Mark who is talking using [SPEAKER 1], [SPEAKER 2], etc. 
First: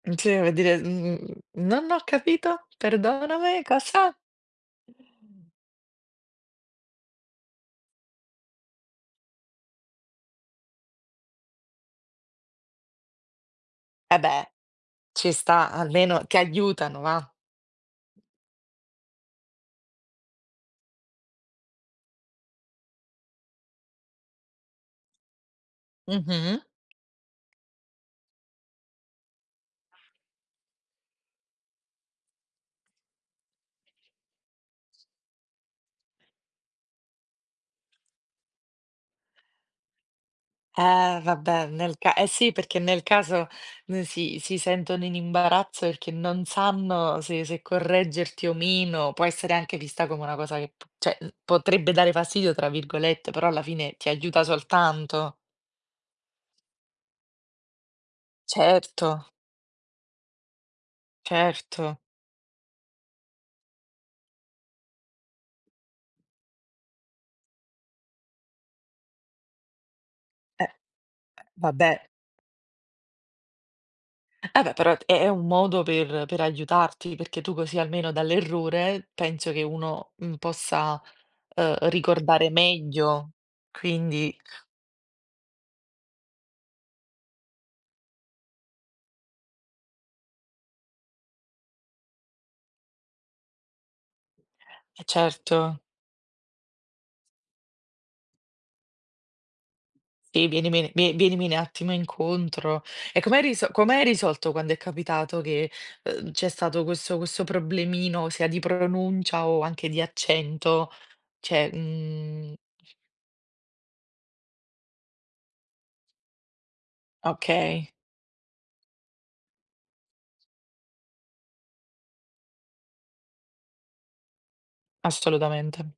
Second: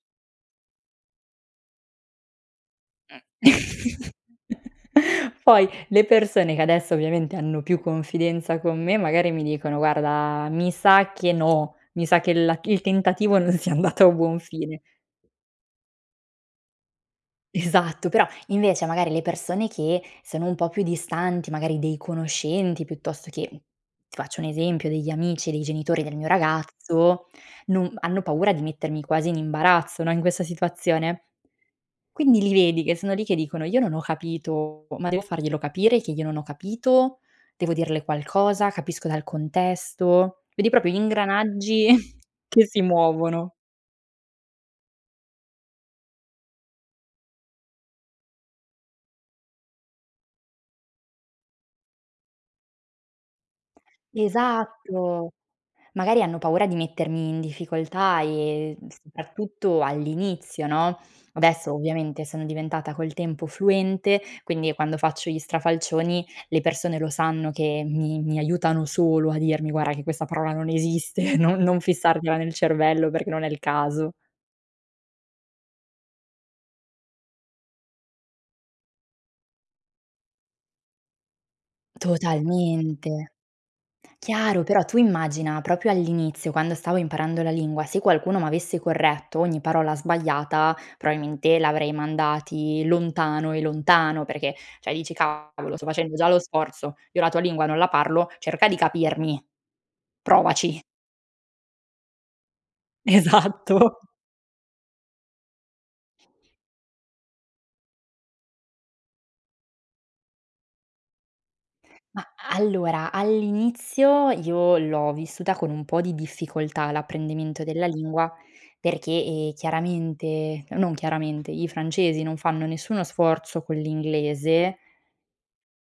[SPEAKER 1] Uhm, sì, per dire, mhmm: "Non ho capito.
[SPEAKER 2] Mh.
[SPEAKER 1] Perdóname, cosa?"
[SPEAKER 2] Poi le persone che adesso ovviamente hanno più confidenza con me magari mi dicono: "Guarda, mi sa che no, mi sa che la il tentativo non sia andato a
[SPEAKER 1] Eh
[SPEAKER 2] buon
[SPEAKER 1] beh,
[SPEAKER 2] fine".
[SPEAKER 1] ci sta. Almeno ti aiutano, va.
[SPEAKER 2] Esatto, però invece magari le persone che sono un po' più distanti, magari dei conoscenti piuttosto che, ti faccio un esempio, degli amici dei genitori del mio
[SPEAKER 1] Mh-mh.
[SPEAKER 2] ragazzo, non hanno paura di mettermi quasi in imbarazzo, no, in questa situazione. Quindi li vedi che sono lì che dicono: "Io non ho capito, ma devo farglielo capire che io non ho capito? Devo dirle qualcosa? Capisco dal contesto?" Vedi proprio gli
[SPEAKER 1] Eh vabbè,
[SPEAKER 2] ingranaggi
[SPEAKER 1] nel ca eh sì,
[SPEAKER 2] che
[SPEAKER 1] perché
[SPEAKER 2] si
[SPEAKER 1] nel caso
[SPEAKER 2] muovono.
[SPEAKER 1] non si si sentono in imbarazzo perché non sanno se se correggerti o meno può essere anche vista come una cosa che p cioè, uhm, potrebbe dare "fastidio", tra virgolette, però alla fine ti aiuta
[SPEAKER 2] Esatto!
[SPEAKER 1] soltanto.
[SPEAKER 2] Magari hanno paura di mettermi in difficoltà e
[SPEAKER 1] Certo.
[SPEAKER 2] soprattutto all'inizio, no, adesso
[SPEAKER 1] Certo.
[SPEAKER 2] ovviamente sono diventata col tempo fluente, quindi quando faccio gli strafalcioni le persone lo sanno che mi mi aiutano solo a dirmi: "Guarda che quella parola
[SPEAKER 1] Eh,
[SPEAKER 2] non esiste, non non
[SPEAKER 1] vabbè.
[SPEAKER 2] fissartela nel cervello perché non è il caso".
[SPEAKER 1] Eh beh, però è è un modo per per aiutarti, perché tu così almeno dall'errore penso che uno, mhmm, possa, uhm, ricordare meglio
[SPEAKER 2] Totalmente.
[SPEAKER 1] quindi.
[SPEAKER 2] Chiaro, però tu immagina proprio all'inizio quando stavo imparando la lingua, se qualcuno m'avesse corretto ogni parola sbagliata, probabilmente li avrei mandati lontano e lontano, perché cioè
[SPEAKER 1] E
[SPEAKER 2] dici: "Cavolo,
[SPEAKER 1] certo.
[SPEAKER 2] sto facendo già lo sforzo, io la tua lingua non la parlo, cerca di capirmi.
[SPEAKER 1] Sì,
[SPEAKER 2] Provaci".
[SPEAKER 1] vienimi vie vienimi un attimo incontro. E com'hai riso
[SPEAKER 2] Esatto.
[SPEAKER 1] com'hai risolto quando è capitato che, uhm, c'è stato questo questo problemino sia di pronuncia o anche di accento? Cioè,
[SPEAKER 2] Mah,
[SPEAKER 1] mhmm
[SPEAKER 2] allora all'inizio io l'ho vissuta con un po' di difficoltà l'apprendimento della
[SPEAKER 1] Okay.
[SPEAKER 2] lingua perché, ehm, chiaramente non chiaramente, i francesi non fanno nessuno sforzo con l'inglese
[SPEAKER 1] Assolutamente.